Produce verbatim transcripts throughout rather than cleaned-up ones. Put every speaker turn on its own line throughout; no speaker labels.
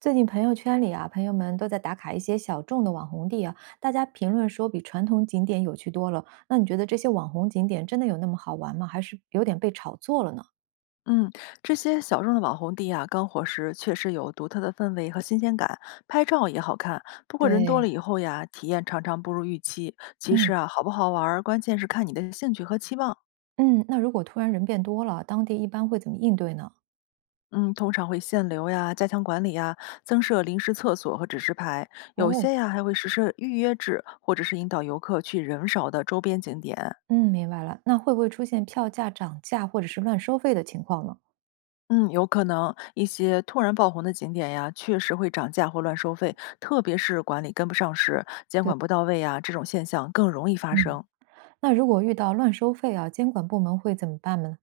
最近朋友圈里啊，朋友们都在打卡一些小众的网红地啊，大家评论说比传统景点有趣多了。那你觉得这些网红景点真的有那么好玩吗？还是有点被炒作了呢？
嗯，这些小众的网红地呀，刚火时确实有独特的氛围和新鲜感，拍照也好看。不过人多
对，
了以后呀，体验常常不如预期。其实
嗯
啊，好不好玩儿，关键是看你的兴趣和期望。
嗯，那如果突然人变多了，当地一般会怎么应对呢？
嗯，通常会限流呀，加强管理呀，增设临时厕所和指示牌，有些
哦，
呀还会实施预约制，或者是引导游客去人少的周边景点。
嗯，明白了。那会不会出现票价涨价或者是乱收费的情况呢？
嗯，有可能一些突然爆红的景点呀，确实会涨价或乱收费，特别是管理跟不上时，监管不到位呀，这种现象更容易发
嗯，
生。
那如果遇到乱收费啊，监管部门会怎么办呢？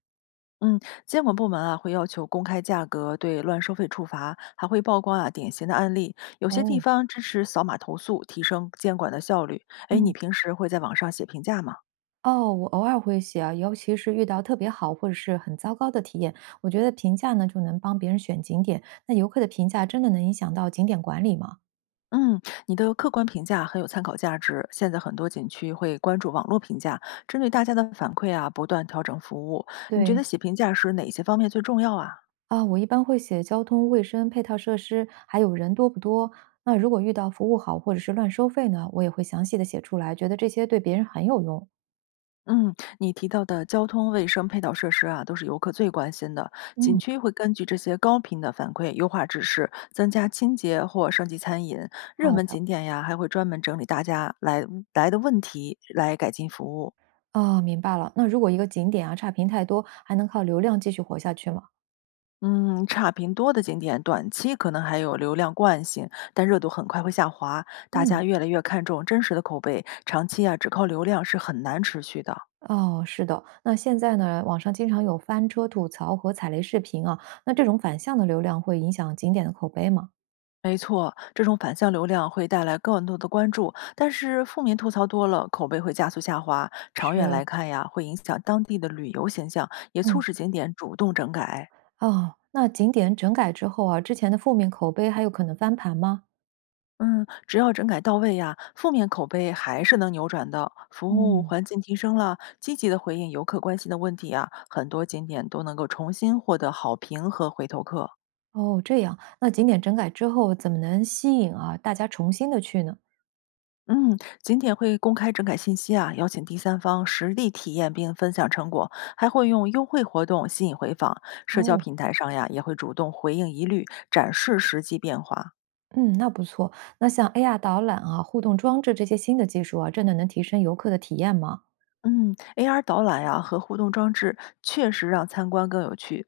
嗯，监管部门啊会要求公开价格，对乱收费处罚，还会曝光啊典型的案例。有些地
哦，
方支持扫码投诉，提升监管的效率。哎，你
嗯。
平时会在网上写评价吗？
哦，我偶尔会写啊，尤其是遇到特别好或者是很糟糕的体验，我觉得评价呢就能帮别人选景点。那游客的评价真的能影响到景点管理吗？
嗯，你的客观评价很有参考价值。现在很多景区会关注网络评价，针对大家的反馈啊，不断调整服务。你觉
对，
得写评价时哪些方面最重要啊？
啊，我一般会写交通、卫生、配套设施，还有人多不多。那如果遇到服务好或者是乱收费呢，我也会详细的写出来，觉得这些对别人很有用。
嗯，你提到的交通、卫生、配套设施啊，都是游客最关心的。景
嗯，
区会根据这些高频的反馈优化指示，增加清洁或升级餐饮。热
好
门
的，
景点呀，还会专门整理大家来来的问题，来改进服务。
啊，明白了。那如果一个景点啊差评太多，还能靠流量继续活下去吗？
嗯，差评多的景点，短期可能还有流量惯性，但热度很快会下滑。大家
嗯。
越来越看重真实的口碑，长期啊，只靠流量是很难持续的。
哦，是的。那现在呢，网上经常有翻车吐槽和踩雷视频啊，那这种反向的流量会影响景点的口碑吗？
没错，这种反向流量会带来更多的关注，但是负面吐槽多了，口碑会加速下滑。长远
是，
来看呀，会影响当地的旅游形象，也促
嗯
使景点主动整改。
哦，那景点整改之后啊，之前的负面口碑还有可能翻盘吗？
嗯，只要整改到位呀，负面口碑还是能扭转的。服务
嗯。
环境提升了，积极的回应游客关心的问题啊，很多景点都能够重新获得好评和回头客。
哦，这样，那景点整改之后怎么能吸引啊大家重新的去呢？
嗯，景点会公开整改信息啊，邀请第三方实地体验并分享成果，还会用优惠活动吸引回访。社交
哦，
平台上呀，也会主动回应疑虑，展示实际变化。
嗯，那不错。那像 A R 导览啊、互动装置这些新的技术啊，真的能提升游客的体验吗？
嗯，A R 导览呀和互动装置确实让参观更有趣，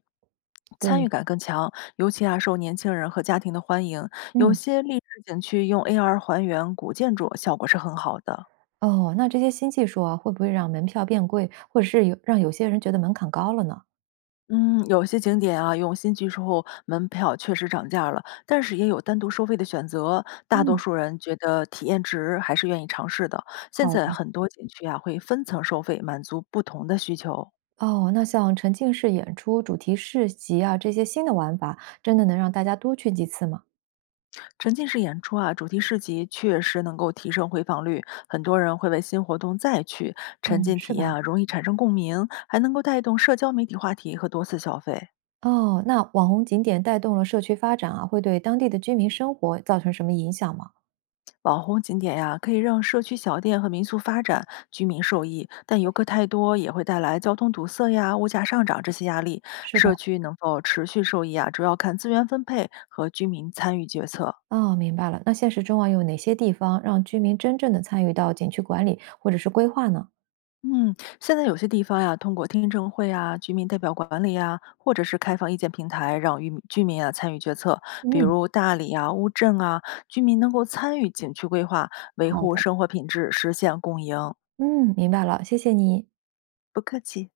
参与
对，
感更强，尤其啊受年轻人和家庭的欢迎。有
嗯，
些历史景区用 A R 还原古建筑，效果是很好的。
哦，那这些新技术啊，会不会让门票变贵，或者是有让有些人觉得门槛高了呢？
嗯，有些景点啊用新技术后，门票确实涨价了，但是也有单独收费的选择。大多
嗯，
数人觉得体验值还是愿意尝试的。现
好
在
的，
很多景区啊会分层收费，满足不同的需求。
哦，那像沉浸式演出、主题市集啊，这些新的玩法，真的能让大家多去几次吗？
沉浸式演出啊，主题市集确实能够提升回访率，很多人会为新活动再去。沉
嗯，
浸体
是吧？
验啊，容易产生共鸣，还能够带动社交媒体话题和多次消费。
哦，那网红景点带动了社区发展啊，会对当地的居民生活造成什么影响吗？
网红景点呀、可以让社区小店和民宿发展，居民受益，但游客太多也会带来交通堵塞呀、物价上涨这些压力。
是的。
社区能否持续受益啊，主要看资源分配和居民参与决策。
哦，明白了。那现实中啊，有哪些地方让居民真正的参与到景区管理或者是规划呢？
嗯，现在有些地方呀，通过听证会啊、居民代表管理啊，或者是开放意见平台，让居民居民啊参与决策。比
嗯，
如大理啊、乌镇啊，居民能够参与景区规划，维
好
护
的，
生活品质，实现共赢。
嗯，明白了，谢谢你。
不客气。